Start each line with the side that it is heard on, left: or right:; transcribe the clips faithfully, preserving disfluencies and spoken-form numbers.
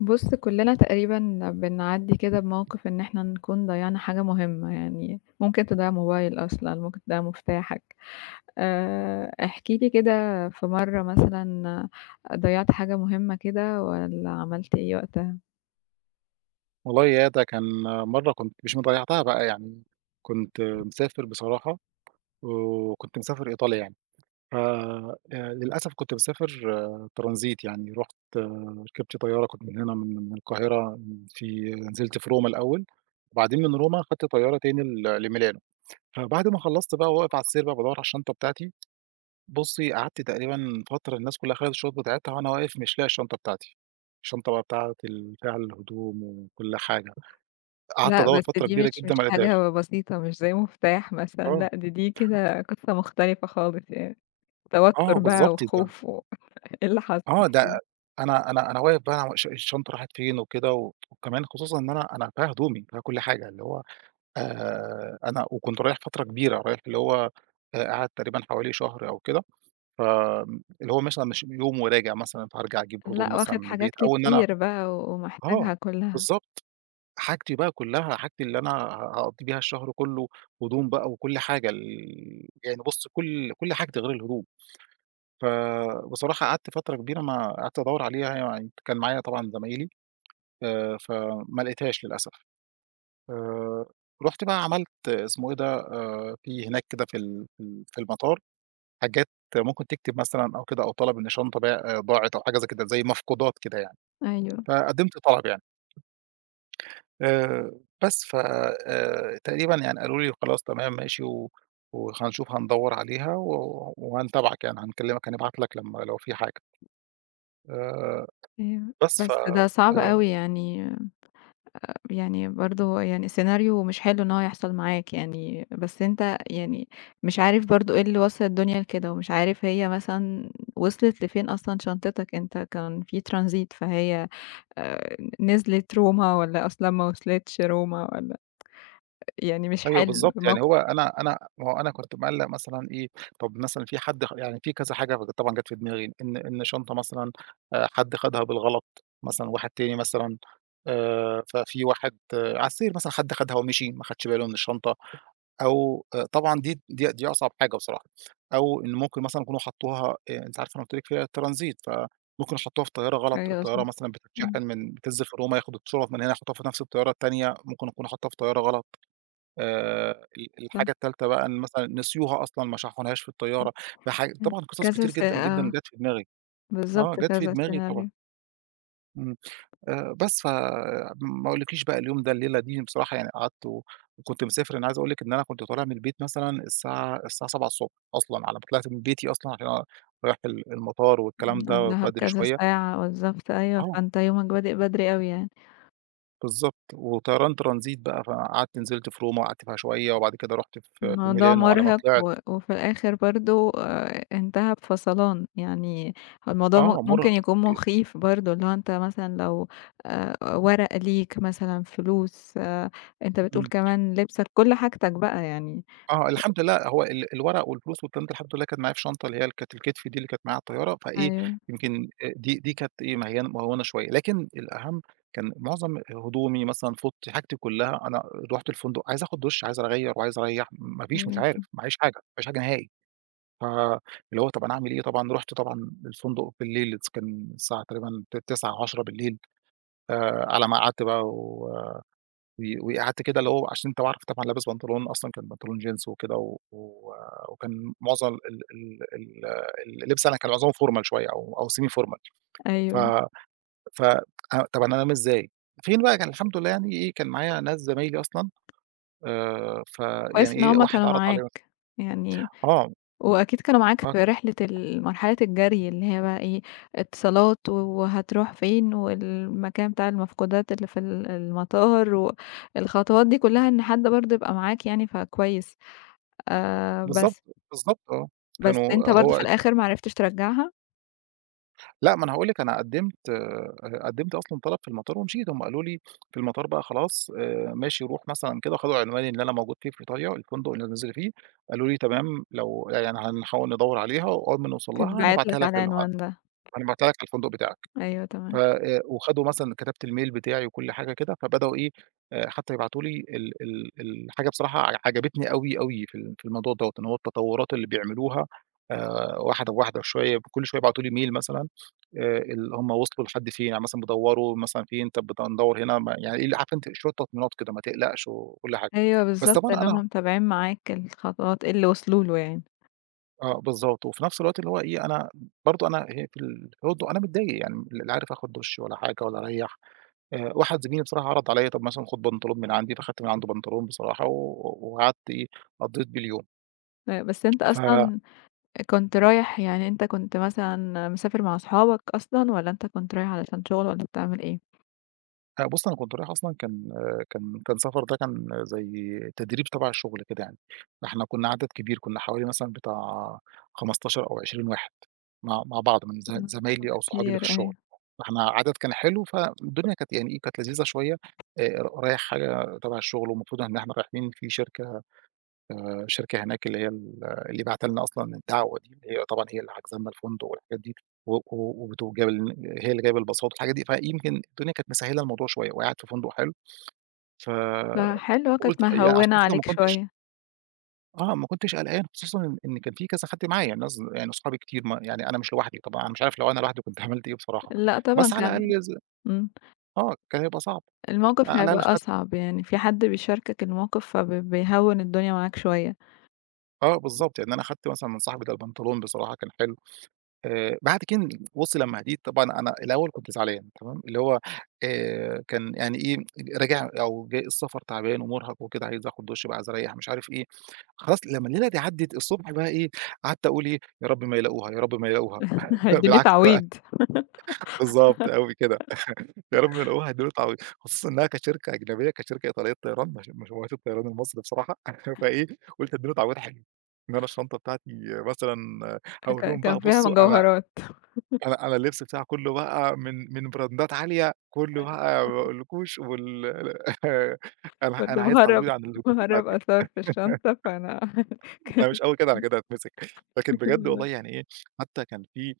left: بُص، كُلّنا تقريبًا بنعدّي كده بموقِف إن إحنا نكون ضيّعنا حاجة مهمة، يعني ممكن تضيع موبايل أصلًا، ممكن تضيع مفتاحك. آآ احكِ لي كده في مرّة مثلًا ضيّعت حاجة مهمة كده والّا عملت إيه وقتها؟
right: والله ياه! ده كان مرّة كنت مش مضيّعتها بقى يعني، كنت مسافر بصراحة، وكنت مسافر إيطاليا يعني، ف آآ للأسف كنت مسافر آه، ترانزيت يعني، رُحت آه، ركبت طيارة كنت من هنا من من القاهرة في نزلت في روما الأول، وبعدين من روما خدت طيارة تاني ل لميلانو، فبعد ما خلّصت بقى وواقف على السير بقى بادوّر على الشنطة بتاعتي، بُصّي قعدت تقريبًا فترة الناس كلّها خدت الشُّنط بتاعتها وأنا واقف مش لاقي الشنطة بتاعتي، الشنطة بقى بتاعة ال فيها الهدوم وكل حاجة. قعدت
left: لأ،
right: أدوّر
left: بس
right: فترة
left: دي
right: كبيرة
left: مش
right: جدًا
left: مش
right: ما لقيتهاش.
left: حاجة بسيطة، مش زي مفتاح مثلًا،
right: آه،
left: لأ دي دي كده قصّة مختلفة خالص يعني، توتُّر
right: آه
left: بقى
right: بالضبط ده،
left: وخوف و إيه اللي حصل؟
right: آه
left: احكِ
right: ده
left: لي.
right: أنا أنا أنا واقف بقى الش الشنطة راحت فين وكده و وكمان خصوصًا إن أنا أنا فيها هدومي، فيها كل حاجة، اللي هو آآ أنا وكنت رايح فترة كبيرة، رايح اللي هو آآ قاعد تقريبًا حوالي شهر أو كده، فآمم اللي هو مثلًا مش يوم وراجع مثلًا، فهارجع أجيب هدوم
left: لأ،
right: مثلًا
left: واخِد
right: من
left: حاجات
right: البيت أو إن أنا
left: كتير بقى
right: آه،
left: ومحتاجها كُلّها.
right: بالضبط. حاجتي بقى كلّها، حاجتي اللي أنا ه هاقضّي بيها الشهر كلّه، هدوم بقى وكل حاجة ال يعني بُص كل كل حاجتي غير الهدوم. فبصراحة قعدت فترة كبيرة ما قعدت أدوّر عليها يعني كان معايا طبعًا زمايلي آآ، فما لقيتهاش للأسف. آآ، رُحت بقى عملت اسمه إيه ده، آآ، في هناك كده في ال في ال في المطار حاجات ممكن تكتب مثلًا أو كده أو طلب إن شنطة باع ضاعت أو حاجة زي كده، زي مفقودات كده يعني،
left: أيوه.
right: فقدّمت طلب يعني. آآ، بس ف آآ، تقريبًا يعني قالوا لي خلاص تمام ماشي و وهنشوف هندوّر عليها و وهنتابعك يعني هنكلمك هنبعت لك لمّا لو في حاجة. آآ
left: أيوه،
right: بس ف
left: بس ده صعب
right: آآ
left: أوي يعني يعني برضه هو يعني سيناريو مش حلو إن هو يحصل معاك يعني، بس أنت يعني مش عارف برضه إيه اللي وصّل الدنيا لكده، ومش عارف هي مثلًا وصلت لفين أصلًا شنطتك، أنت كان في ترانزيت فهي آآ، نزلت روما والّا أصلًا ما وصلتش روما والّا يعني مش
right: أيوه
left: حلو
right: بالضبط، يعني
left: موقف.
right: هو أنا أنا ما هو أنا كنت مقلّق مثلًا إيه، طَب مثلًا في حد خ يعني في كذا حاجة ف طبعًا جات في دماغي، إن إن شنطة مثلًا آآ حد خدها بالغلط، مثلًا واحد تاني مثلًا آآ ففي واحد آه، على السرير مثلًا حد خدها ومشي، ما خدش باله من الشنطة. أو آآ طبعًا دي دي دي أصعب حاجة بصراحة، أو إن ممكن مثلًا يكونوا حطّوها آآ أنتِ عارفة أنا قُلت لِك فيها ترانزيت، فممكن حطّوها في طيارة غلط،
left: أيوه صح،
right: الطيارة مثلًا
left: إمم،
right: بتتشحن من بتنزل في روما ياخدوا الشُّرَط من هنا يحطّوها في نفس الطيارة التانية، ممكن يكونوا حاطّوها في طيارة غلط، آآ ال
left: صح،
right: الحاجة التالتة بقى إن مثلًا نسيوها أصلًا ما شحنوهاش في الطيارة، فح
left: إمم،
right: طبعًا قصص
left: كذا
right: كتير
left: س
right: جدًا، جدًا
left: آه،
right: جات في دماغي، آه
left: بالضبط
right: جات في
left: كذا
right: دماغي طبعًا.
left: سيناريو،
right: إمم. آآ بس فما أقولكيش بقى اليوم ده الليلة دي بصراحة يعني قعدت و وكنت مسافر، أنا عايز أقول لِك إن أنا كنت طالع من البيت مثلًا الساعة الساعة سبعة أصلًا، على ما طلعت من بيتي أصلًا عشان أ رايح ال المطار
left: إمم،
right: والكلام ده
left: قبلها
right: بدري
left: بكذا
right: شوية
left: ساعة بالضبط أيوه،
right: آه،
left: فأنت يومك بادئ بدري أوي يعني.
right: بالضبط، وطيران ترانزيت بقى، فقعدت نزلت في روما وقعدت فيها شوية، وبعد كده رُحت في في
left: الموضوع
right: ميلانو، وعلى ما
left: مرهق
right: طلعت
left: و وفي الآخر برضه آآ انتهى بفَصَلان، يعني هو الموضوع م
right: آه، مرهق
left: ممكن يكون
right: ج
left: مخيف برضه، اللي هو أنت مثلًا لو آآ ورق ليك مثلًا، فلوس، آآ أنت بتقول
right: إمم.
left: كمان لبسك، كل حاجتك بقى يعني.
right: آه، الحمد لله هو ال الورق والفلوس والكلام ده الحمد لله كانت معايا في شنطة اللي هي كانت الكتف دي اللي كانت معايا على الطيارة، فإيه
left: أيوه،
right: يمكن آآ دي دي كانت إيه مهيّنة مهوّنة شوية، لكن الأهم كان معظم هدومي مثلًا فوطتي حاجتي كلها أنا رُحت الفندق عايز آخد دُش، عايز أغيّر وعايز أريّح، ما فيش مش
left: أيوه،
right: عارف، ما عيش حاجة، ما عيش حاجة نهائي، فاللي هو طَب أنا أعمل إيه، طبعًا رُحت طبعًا الفندق بالليل اتس كان الساعة تقريبًا ت تسعة، عشرة آآ على ما قعدت بقى و و وقعدت كده اللي هو عشان أنت عارف طبعًا لابس بنطلون أصلًا كان بنطلون جينز وكده و و وكان معظم ال ال ال اللبس أنا كان معظمه formal شوية أو أو semi formal ف
left: أيوه،
right: ف أ طب أنا أنام إزاي؟ فين بقى كان الحمد لله يعني إيه، كان معايا ناس زمايلي أصلًا آآ، فيعني
left: كويس إن
right: إيه
left: هُم
right: واحد
left: كانوا
right: عرض
left: معاك،
right: عليَّ
left: يعني
right: آه،
left: وأكيد كانوا معاك
right: آه،
left: في رحلة ال مرحلة الجري اللي هي بقى إيه، اتصالات و وهتروح فين والمكان بتاع المفقودات اللي في ال المطار والخطوات دي كلّها إن حد برضه يبقى معاك يعني فكويس. آآ
right: بالضبط،
left: بس،
right: بالضبط آه،
left: بس أنت
right: كانوا
left: برضه في
right: هو
left: الآخر ما عرفتش ترجّعها؟
right: لأ، ما أنا هاقول لِك أنا قدّمت آآ، قدّمت أصلًا طلب في المطار ومشيت، هُم قالوا لي في المطار بقى خلاص آآ، ماشي روح مثلًا كده خدوا عنواني اللي أنا موجود فيه في إيطاليا، الفندق اللي أنا نازل فيه، قالوا لي تمام لو يعني هنحاول ندوّر عليها وأول ما نوصل لها
left: تتبعت
right: هنبعتها
left: لك على
right: لك للع
left: العنوان ده.
right: هنبعتها لك على الفندق بتاعك،
left: أيوه
right: ف
left: تمام.
right: آآ، وخدوا مثلًا كتبت الميل بتاعي وكل حاجة كده، فبدأوا إيه آآ، حتى يبعتوا لي ال ال الحاجة بصراحة ع عجبتني أوي، أوي في ال في الموضوع دوّة، إن هو التطورات اللي بيعملوها آآ، واحدة بواحدة شوية كل شوية يبعتوا لي ميل مثلًا آآ ال هم وصلوا لحد فين، يعني مثلًا بيدوّروا مثلًا فين، طب بت ندوّر هنا ما يعني إيه اللي عارفة أنتِ شوية تطمينات كده ما تقلقش وكل حاجة،
left: أيوه
right: بس
left: بالضبط،
right: طبعًا
left: اللي هُم
right: أنا
left: متابعين معاك الخطوات، اللي وصلوا له يعني.
right: آه بالضبط، وفي نفس الوقت اللي هو إيه، أنا برضه أنا هي في الهدوء أنا متضايق يعني لا عارف آخد دُش ولا حاجة ولا أريّح، آآ واحد زميلي بصراحة عرض عليّا طب مثلًا خُد بنطلون من عندي، فاخدت من عنده بنطلون بصراحة و وقعدت إيه، قضّيت بيه اليوم
left: آآ بس أنت
right: ف
left: أصلًا كنت رايح يعني أنت كنت مثلًا مسافر مع أصحابك أصلًا والّا أنت كنت رايح علشان شغل والّا بتعمل إيه؟
right: لأ بُص، أنا كنت رايح أصلًا كان آه، كان كان سفر ده كان زي تدريب تبع الشغل كده يعني، فإحنا كنا عدد كبير، كنا حوالي مثلًا بتاع خمستاشر أو عشرين واحد مع مع بعض من ز
left: إمم، طب
right: زمايلي أو صحابي اللي في
left: كتير
right: الشغل،
left: أيوه،
right: فإحنا عدد كان حلو، فالدنيا كانت يعني إيه، كانت لذيذة شوية، آآ رايح حاجة تبع الشغل والمفروض إن إحنا رايحين في شركة آآ شركة هناك اللي هي ال اللي باعتة لنا أصلًا الدعوة دي، اللي هي طبعًا هي اللي حاجزة لنا الفندق والحاجات دي، و و وبتو جاب ال هي اللي جايبة الباصات والحاجات دي، فيمكن الدنيا كانت مسهّلة الموضوع شوية وقاعد في فندق حلو،
left: فحلو
right: فقُلت
left: كانت
right: يعني
left: مهوّنة
right: عشان كده ما
left: عليك
right: كنتش
left: شوية.
right: آه، ما كنتش قلقان خصوصًا إن إن كان في كذا حد معايا، ناس يعني أصحابي كتير ما يعني أنا مش لوحدي طبعًا، أنا مش عارف لو أنا لوحدي كنت عملت إيه بصراحة،
left: لأ
right: بس
left: طبعًا
right: على
left: كان
right: الأقل ز
left: إمم،
right: آه، كان هيبقى صعب،
left: الموقف
right: على الأقل
left: هيبقى
right: خدت
left: أصعب يعني في حد بيشاركك الموقف فب بيهوّن الدنيا معاك شوية.
right: آه بالضبط، يعني أنا خدت مثلًا من صاحبي ده البنطلون بصراحة كان حلو. آآ بعد كن بُصّي لمّا هديت طبعًا أنا الأول كنت زعلان تمام، اللي هو آآ كان يعني إيه، راجع أو جاي السفر تعبان ومُرهق وكده عايز آخُد دُش بقى، عايز أريّح مش عارف إيه، خلاص لمّا الليلة دي عدِّت الصبح بقى إيه، قعدت أقول إيه، يا رب ما يلاقوها، يا رب ما يلاقوها
left: هيدّيني
right: بالعكس بقى
left: تعويض.
right: بالضبط أوي كده، يا رب ما يلاقوها هيدّوا له تعويض، خصوصًا إنها كشركة أجنبية، كشركة إيطالية طيران مش مش هو الطيران المصري بصراحة فإيه، قُلت هادّي له تعويض حلو، إن أنا الشنطة بتاعتي مثلًا هاقول
left: ك
right: لهم
left: كان
right: بقى
left: فيها
right: بُصّوا أنا
left: مجوهرات.
right: أنا أنا اللبس بتاعي كلّه بقى من من براندات عالية، كلّه
left: أيوه،
right: بقى ما أقولكوش وال أنا
left: كنت
right: أنا عايز تعويض
left: مهرّب
right: عن الهدوم
left: مهرّب
right: بتاعتي
left: آثار في الشنطة فأنا
right: لأ مش
left: كانت
right: أوي كده، أنا كده هاتمسك. لكن بجد والله يعني إيه، حتى كان في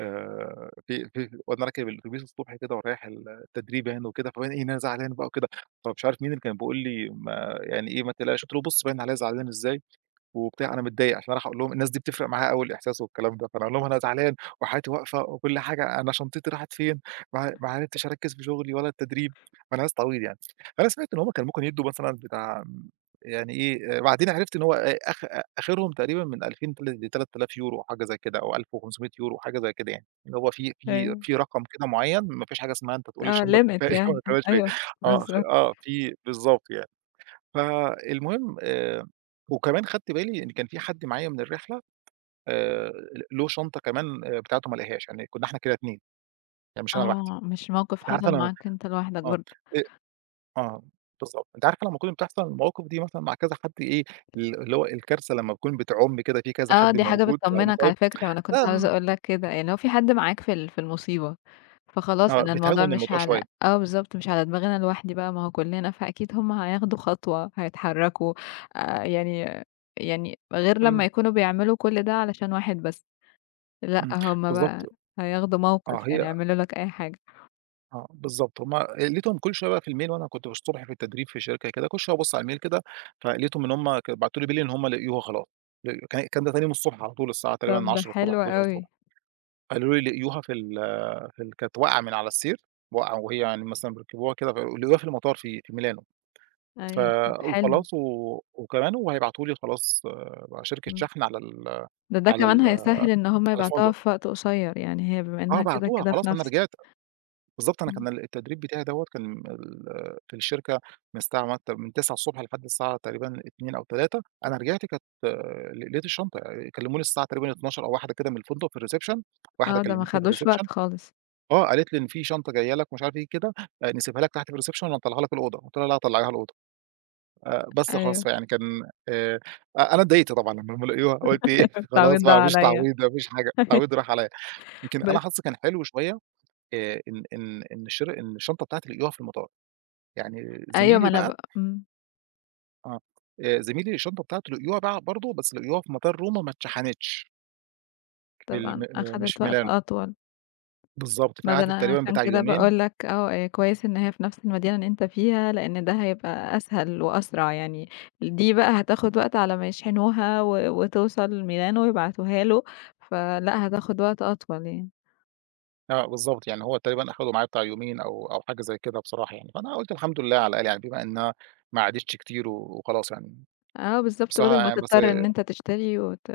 right: آآ في في وأنا راكب الأتوبيس الصبح كده ورايح ال التدريب يعني وكده، فباين إيه إن أنا زعلان بقى وكده، فمش عارف مين اللي كان بيقول لي ما يعني إيه: "ما تقلقش." قُلت له: "بُص باين عليّا زعلان إزاي." وبتاع، أنا متضايق عشان رايح أقول لهم الناس دي بتفرق معاها أوي الإحساس والكلام ده، فأنا أقول لهم أنا زعلان وحياتي واقفة وكل حاجة، أنا شنطتي راحت فين، ما ما عرفتش أركّز في شغلي ولا التدريب، فأنا ناس طويل يعني. فأنا سمعت إن هم كان ممكن يدّوا مثلًا بتاع يعني إيه، آه، بعدين عرفت إن هو آآ آخ آه، آخرهم تقريبًا من ألفين ل ثلاثة آلاف يورو حاجة زي كده أو ألف وخمسمائة€ حاجة زي كده يعني، اللي هو في في
left: أيوه،
right: في رقم كده معيّن ما فيش حاجة اسمها أنت تقول لي
left: آه
right: الشنطة كان
left: limit
right: فيها إيه وما
left: يعني أ
right: كانش فيها إيه.
left: أيوه،
right: آه،
left: بالضبط.
right: آه، في بالضبط يعني. فالمهم آآ وكمان خدت بالي إن كان في حد معايا من الرحلة آآ ل له شنطة كمان آآ بتاعته ما لقاهاش، يعني كنا إحنا كده اتنين يعني مش أنا لوحدي.
left: آه، مش موقف
right: أنتِ عارفة
left: حصل
right: أنا
left: معاك أنت لوحدك
right: آه،
left: برضه.
right: آآ آه بالضبط. أنتِ عارفة لمّا كنت بتحصل المواقف دي مثلًا مع كذا حد إيه، ال اللي هو الكارثة لمّا تكون بتعُم كده في كذا
left: آه،
right: حد
left: دي حاجة
right: موجود،
left: بتطمنّك على
right: فمصايب
left: فكرة، وأنا كنت عاوزة
right: آمم،
left: أقول لك كده، يعني لو في حد معاك في ال في المصيبة،
right: آه،
left: فخلاص
right: آه،
left: أنا الموضوع
right: بتهوّن
left: مش
right: الموضوع
left: على
right: شوية.
left: آه بالضبط، مش على دماغي أنا لوحدي بقى، ما هو كلنا، فأكيد هُم هياخدوا خطوة، هيتحرّكوا، آآ يعني يعني غير لمّا
right: إمم،
left: يكونوا بيعملوا كل ده علشان واحد بس، لأ
right: إمم،
left: هُم بقى
right: بالضبط.
left: هياخدوا
right: آه،
left: موقف، يعني
right: هي
left: يعملوا لك أي حاجة.
right: آه، بالضبط، هم لقيتهم كل شوية بقى في الmail وأنا كنت الصبح في التدريب في شركة كده، كل شوية أبُص على الmail كده، فلقيتهم إن هم ك بعتوا لي بالليل إن هم لقيوها خلاص، ل كان الكلام ده تاني يوم الصبح على طول الساعة
left: طب
right: تقريبًا
left: ده
right: عشرة
left: حلو أوي،
right: أحد عشر قالوا لي لقيوها في ال في ال كانت واقعة من على السير، واقعة وهي يعني مثلًا بيركبوها كده ف لقيوها في المطار في في ميلانو، ف
left: أيوه، طب حلو،
right: وخلاص و وكمان وهيبعتوا لي خلاص بقى شركة
left: إمم.
right: شحن على ال
left: ده ده
right: على
left: كمان
right: ال
left: هيسهّل إن هم
right: على
left: يبعتوها
right: الفندق،
left: في وقت قصيّر، يعني هي بما
right: آه،
left: إنها كده،
right: بعتوها
left: كده في
right: خلاص أنا
left: نفس
right: رجعت. بالضبط، أنا
left: إمم،
right: كان ال التدريب بتاعي دوّة كان ال في الشركة من الساعة مثلًا من تسعة لحد الساعة تقريبًا اتنين أو تلاتة أنا رجعت كانت ل لقيت الشنطة، كلموني الساعة تقريبًا اتناشر أو واحدة كده من الفندق في الreception. واحدة
left: آه، ده ما
right: كلمتني في
left: خدوش وقت
right: الreception،
left: خالص،
right: آه، قالت لي: "إن في شنطة جاية لك" ومش عارف إيه كده، "آآ نسيبها لك تحت في الreception والّا نطلّعها لك الأوضة؟" قُلت لها: "لأ، طلّعيها الأوضة." آآ بس خلاص،
left: أيوه
right: فيعني كان آآ أ أنا اتضايقت طبعًا لمّا هم لقيوها، قُلت إيه خلاص
left: التعويض ده
right: بقى ما فيش
left: عليّا.
right: تعويض، ما فيش حاجة، التعويض راح عليّا. يمكن أنا
left: بس
right: حظي كان حلو شوية، آآ إن إن إن الشر إن الشنطة بتاعتي لقيوها في المطار. يعني
left: أيوه ما
right: زميلي
left: أنا
right: بقى
left: ب إمم،
right: آه، آآ زميلي الشنطة بتاعته لقيوها بقى برضه، بس لقيوها في مطار روما ما اتشحنتش، في الم
left: طبعًا
right: آآ مش
left: أخدت
right: في
left: وقت
right: ميلانو.
left: أطول،
right: بالضبط،
left: ما ده
right: فقعدت
left: أنا
right: تقريبًا
left: عشان
right: بتاع
left: كده
right: يومين.
left: باقول لك آه، آآ، كويس إن هي في نفس المدينة اللي أنت فيها، لإن ده هيبقى أسهل وأسرع يعني، دي بقى هتاخد وقت على ما يشحنوها و وتوصل ميلانو ويبعتوها له، فلأ هتاخد وقت أطول يعني.
right: آه، بالضبط، يعني هو تقريبًا أخده معاه بتاع يومين أو أو حاجة زي كده بصراحة يعني، فأنا قُلت الحمد لله على الأقل، يعني بما إنها ما عادتش كتير و وخلاص يعني.
left: آه بالضبط،
right: بصراحة
left: بدل ما
right: يعني، بس
left: تضطر إن أنت تشتري وت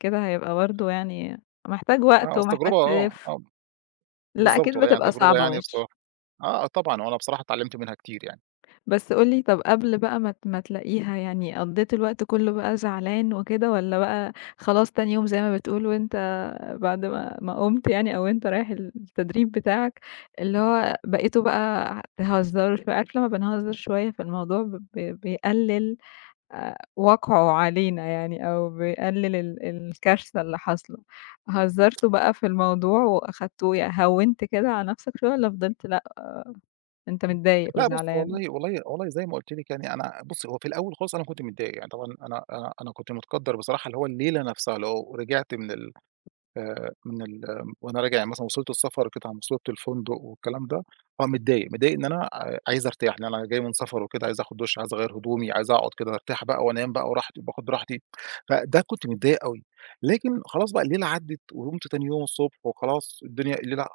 left: كده هيبقى برضه يعني محتاج وقت
right: آه، بس
left: ومحتاج
right: تجربة. آه،
left: تلِف.
right: آه،
left: لأ أكيد
right: بالضبط والله يعني
left: بتبقى
right: تجربة
left: صعبة
right: يعني
left: مش
right: بصراحة. آه، طبعًا وأنا بصراحة اتعلمت منها كتير يعني.
left: بس قُل لي طَب قبل بقى ما ت ما تلاقيها يعني قضّيت الوقت كُلّه بقى زعلان وكده والّا بقى خلاص تاني يوم زي ما بتقول وأنت بعد ما ما قُمت يعني أو وأنت رايح التدريب بتاعك، اللي هو بقيتوا بقى تهزّروا شوية عارف لمّا بنهزّر شوية فالموضوع ب ب بيقلِّل آآ وقعه علينا يعني أو بيقلل ال الكارثة اللي حاصلة، هزّرته بقى في الموضوع وأخدته يع هوّنت كده على نَفْسك شوية والّا فضلت لأ، أنت متضايق
right: لأ، بُصّي،
left: وزعلان؟
right: والله والله والله زي ما قُلت لِك، يعني أنا بُصّي، هو في الأول خالص أنا كنت متضايق. يعني طبعًا أنا أنا أنا كنت متقدّر بصراحة، اللي هو الليلة نفسها، اللي هو ورجعت من ال، آآ من ال، آه، وأنا راجع يعني مثلًا، وصلت السفر كده على مصيبة الفندق والكلام ده، آه متضايق، متضايق، إن أنا ع عايز أرتاح، لإن أنا جاي من سفر وكده، عايز آخد دُش، عايز أغيّر هدومي، عايز أقعد كده أرتاح بقى وأنام بقى وراحتي وباخد راحتي. فده كنت متضايق أوي. لكن خلاص بقى، الليلة عدّت وقُمت تاني يوم الصبح، وخلاص الدنيا الليلة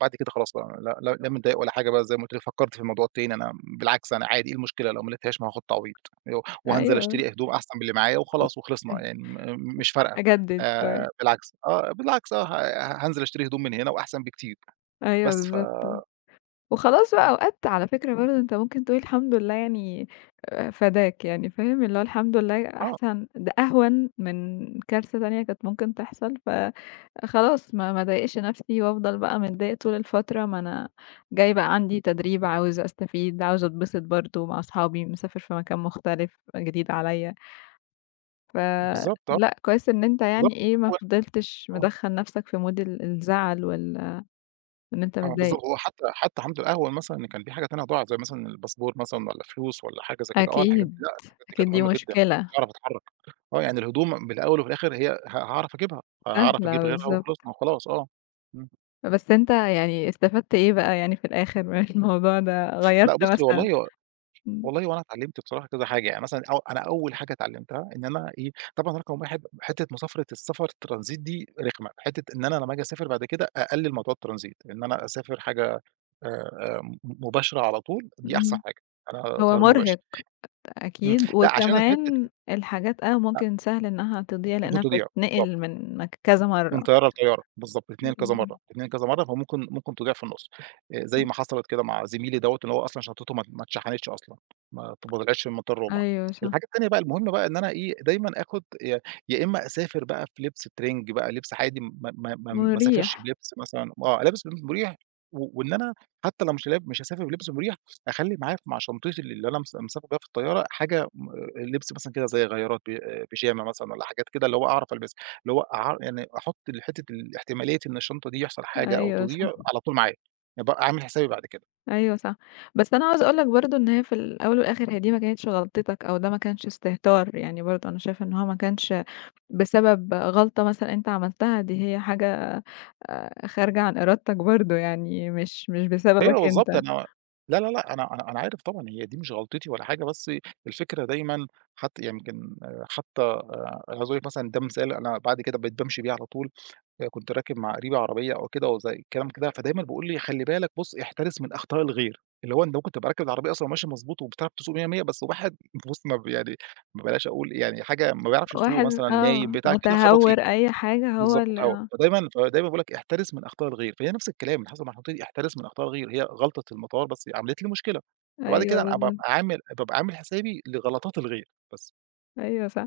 right: بعد كده خلاص بقى، لا لا لا متضايق ولا حاجة بقى، زي ما قُلت لِك، فكّرت في الموضوع تاني. أنا بالعكس، أنا عادي، إيه المشكلة لو ما لقيتهاش، ما هاخد تعويض، و وهانزل
left: أيوه،
right: أشتري هدوم أحسن من اللي معايا، وخلاص وخلصنا
left: أيوه،
right: يعني، م مش فارقة.
left: أجدد شوية،
right: آآ بالعكس، آه، بالعكس، آه، ه هانزل أشتري هدوم من هنا وأحسن بكتير.
left: أيوه
right: بس ف
left: بالضبط. وخلاص بقى
right: إمم.
left: أوقات على فكرة برضه أنت ممكن تقول الحمد لله يعني آآ فداك يعني فاهم، اللي هو الحمد لله
right: آه،
left: أحسن ده أهون من كارثة تانية كانت ممكن تحصل، فخلاص ما ما اضايقش نفسي وأفضل بقى متضايق طول الفترة، ما أنا جاي بقى عندي تدريب عاوزة أستفيد، عاوزة أتبسط برضه مع أصحابي، مسافر في مكان مختلف جديد عليَّ،
right: بالضبط، آه،
left: فلأ كويس إن أنت
right: بالضبط،
left: يعني إيه ما
right: أول
left: فضلتش
right: آه،
left: مدخّل نفسك في مود ال الزعل وال إن أنت
right: آه، بالضبط،
left: متضايق.
right: هو حتى حتى الحمد لله، أول مثلًا، إن كان في حاجة تانية ضاعت، زي مثلًا الباسبور مثلًا والّا فلوس والّا حاجة زي كده، آه، الحاجات دي
left: أكيد،
right: لأ، الحاجات دي كانت
left: أكيد دي
right: مهمة جدًا، ما كنتش
left: مشكلة.
right: هاعرف أتحرّك. آه، يعني الهدوم بالأول وفي الآخر هي ه هاعرف أجيبها، هاعرف
left: سهلة
right: أجيب غيرها
left: بالضبط.
right: وخلصنا وخلاص آه. إمم.
left: بس أنت يعني استفدت إيه بقى يعني في الآخر من الموضوع ده؟
right: لأ،
left: غيّرت
right: بُصّي،
left: مثلًا
right: والله هو،
left: إمم،
right: والله هو أنا اتعلّمت بصراحة كذا حاجة. يعني مثلًا، أو أنا أول حاجة اتعلّمتها إن أنا إيه، طبعًا رقم واحد، حتّة مسافرة السفر الترانزيت دي رخمة، حتّة إن أنا لمّا آجي أسافر بعد كده أقلّل موضوع الترانزيت، إن أنا أسافر حاجة آآ م مباشرة على طول، دي أحسن
left: اهم.
right: حاجة، أنا
left: هو
right: طيار مباشر.
left: مرهق
right: إمم،
left: أكيد،
right: لأ، عشان الحتّة
left: وكمان
right: دي
left: الحاجات آه، ممكن سهل إنها تضيع
right: ممكن
left: لإنها
right: تضيع،
left: بتتنقل
right: بالضبط.
left: من مك كذا
right: من
left: مرّة.
right: طيارة لطيارة، بالضبط، تتنقل كذا
left: إمم،
right: مرّة، تتنقل كذا مرّة، فممكن ممكن تضيع في النُص، آآ زي
left: آه،
right: ما حصلت كده مع زميلي دوّة، اللي هو أصلًا شنطته ما ما اتشحنتش أصلًا، ما ت ما طلعتش من مطار روما.
left: أيوه صح،
right: الحاجة التانية بقى، المهم بقى إن أنا إيه، دايمًا آخُد، يا يا إمّا أسافر بقى في لبس ترنج بقى، لبس عادي، ما ما ما ما أسافرش
left: مُريح.
right: بلبس، مثلًا آه، لابس م مُريح. و وإن أنا حتى لو مش لاب مش هاسافر بلبس مُريح، أخلّي معايا ف مع شنطتي ال اللي أنا مس مسافر بيها في الطيارة حاجة م لبس مثلًا كده زي غيّارات ب بيجامة مثلًا والّا حاجات كده اللي هو أعرف ألبسها. اللي هو أع يعني أحُط ال حتّة ال احتمالية إن الشنطة دي يحصل حاجة أو
left: أيوه
right: تضيع
left: صح،
right: على طول معايا، أبقى عامل حسابي بعد كده.
left: أيوه صح. بس أنا عاوزة أقول لك برضه إن هي في الأول والآخر هي دي ما كانتش غلطتك أو ده ما كانش استهتار، يعني برضه أنا شايفة إن هو ما كانش بسبب غلطة مثلًا أنت عملتها، دي هي حاجة آآ خارجة عن إرادتك برضه يعني مش مش
right: أيوه
left: بسببك
right: بالضبط،
left: أنت.
right: أنا لا، لا، لأ، أنا أنا أنا عارف طبعًا هي دي مش غلطتي ولا حاجة، بس الفكرة دايمًا. حتّى يمكن آه، حتّى آآ، أنا عايز أقول لِك مثلًا، ده مثال أنا بعد كده بقيت بامشي بيه على طول. آآ كنت راكب مع قريبي عربية أو كده وزي الكلام كده، فدايمًا بيقول لي: "خلّي بالك، بُص، احترس من أخطاء الغير"، اللي هو أنت ممكن تبقى راكب العربية أصلًا وماشي مضبوط وبتعرف تسوق مية، مية، بس واحد بُص ما ب يعني، ما بلاش أقول يعني حاجة، ما بيعرفش يسوق
left: واحد
right: مثلًا، نايم
left: آه،
right: بتاع كده، خبط
left: متهور
right: فيك.
left: أي حاجة هو
right: بالضبط آه،
left: اللي
right: فدايمًا فدايمًا بيقول لك احترس من أخطاء الغير، فهي نفس الكلام اللي حصل مع الخطيب، احترس من أخطاء الغير، هي غلطة المطار بس عملت لي مشكلة، فبعد
left: أيوه
right: كده أنا بابقى
left: بالضبط،
right: عامل، بابقى عامل حسابي لغلطات الغير بس.
left: أيوه صح.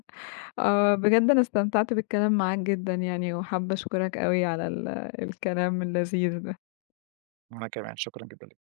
left: آه، بجد أنا استمتعت بالكلام معاك جدًا يعني، وحابة أشكرك أوي على ال الكلام اللذيذ ده.
right: وأنا كمان شكرًا جدًا ليك.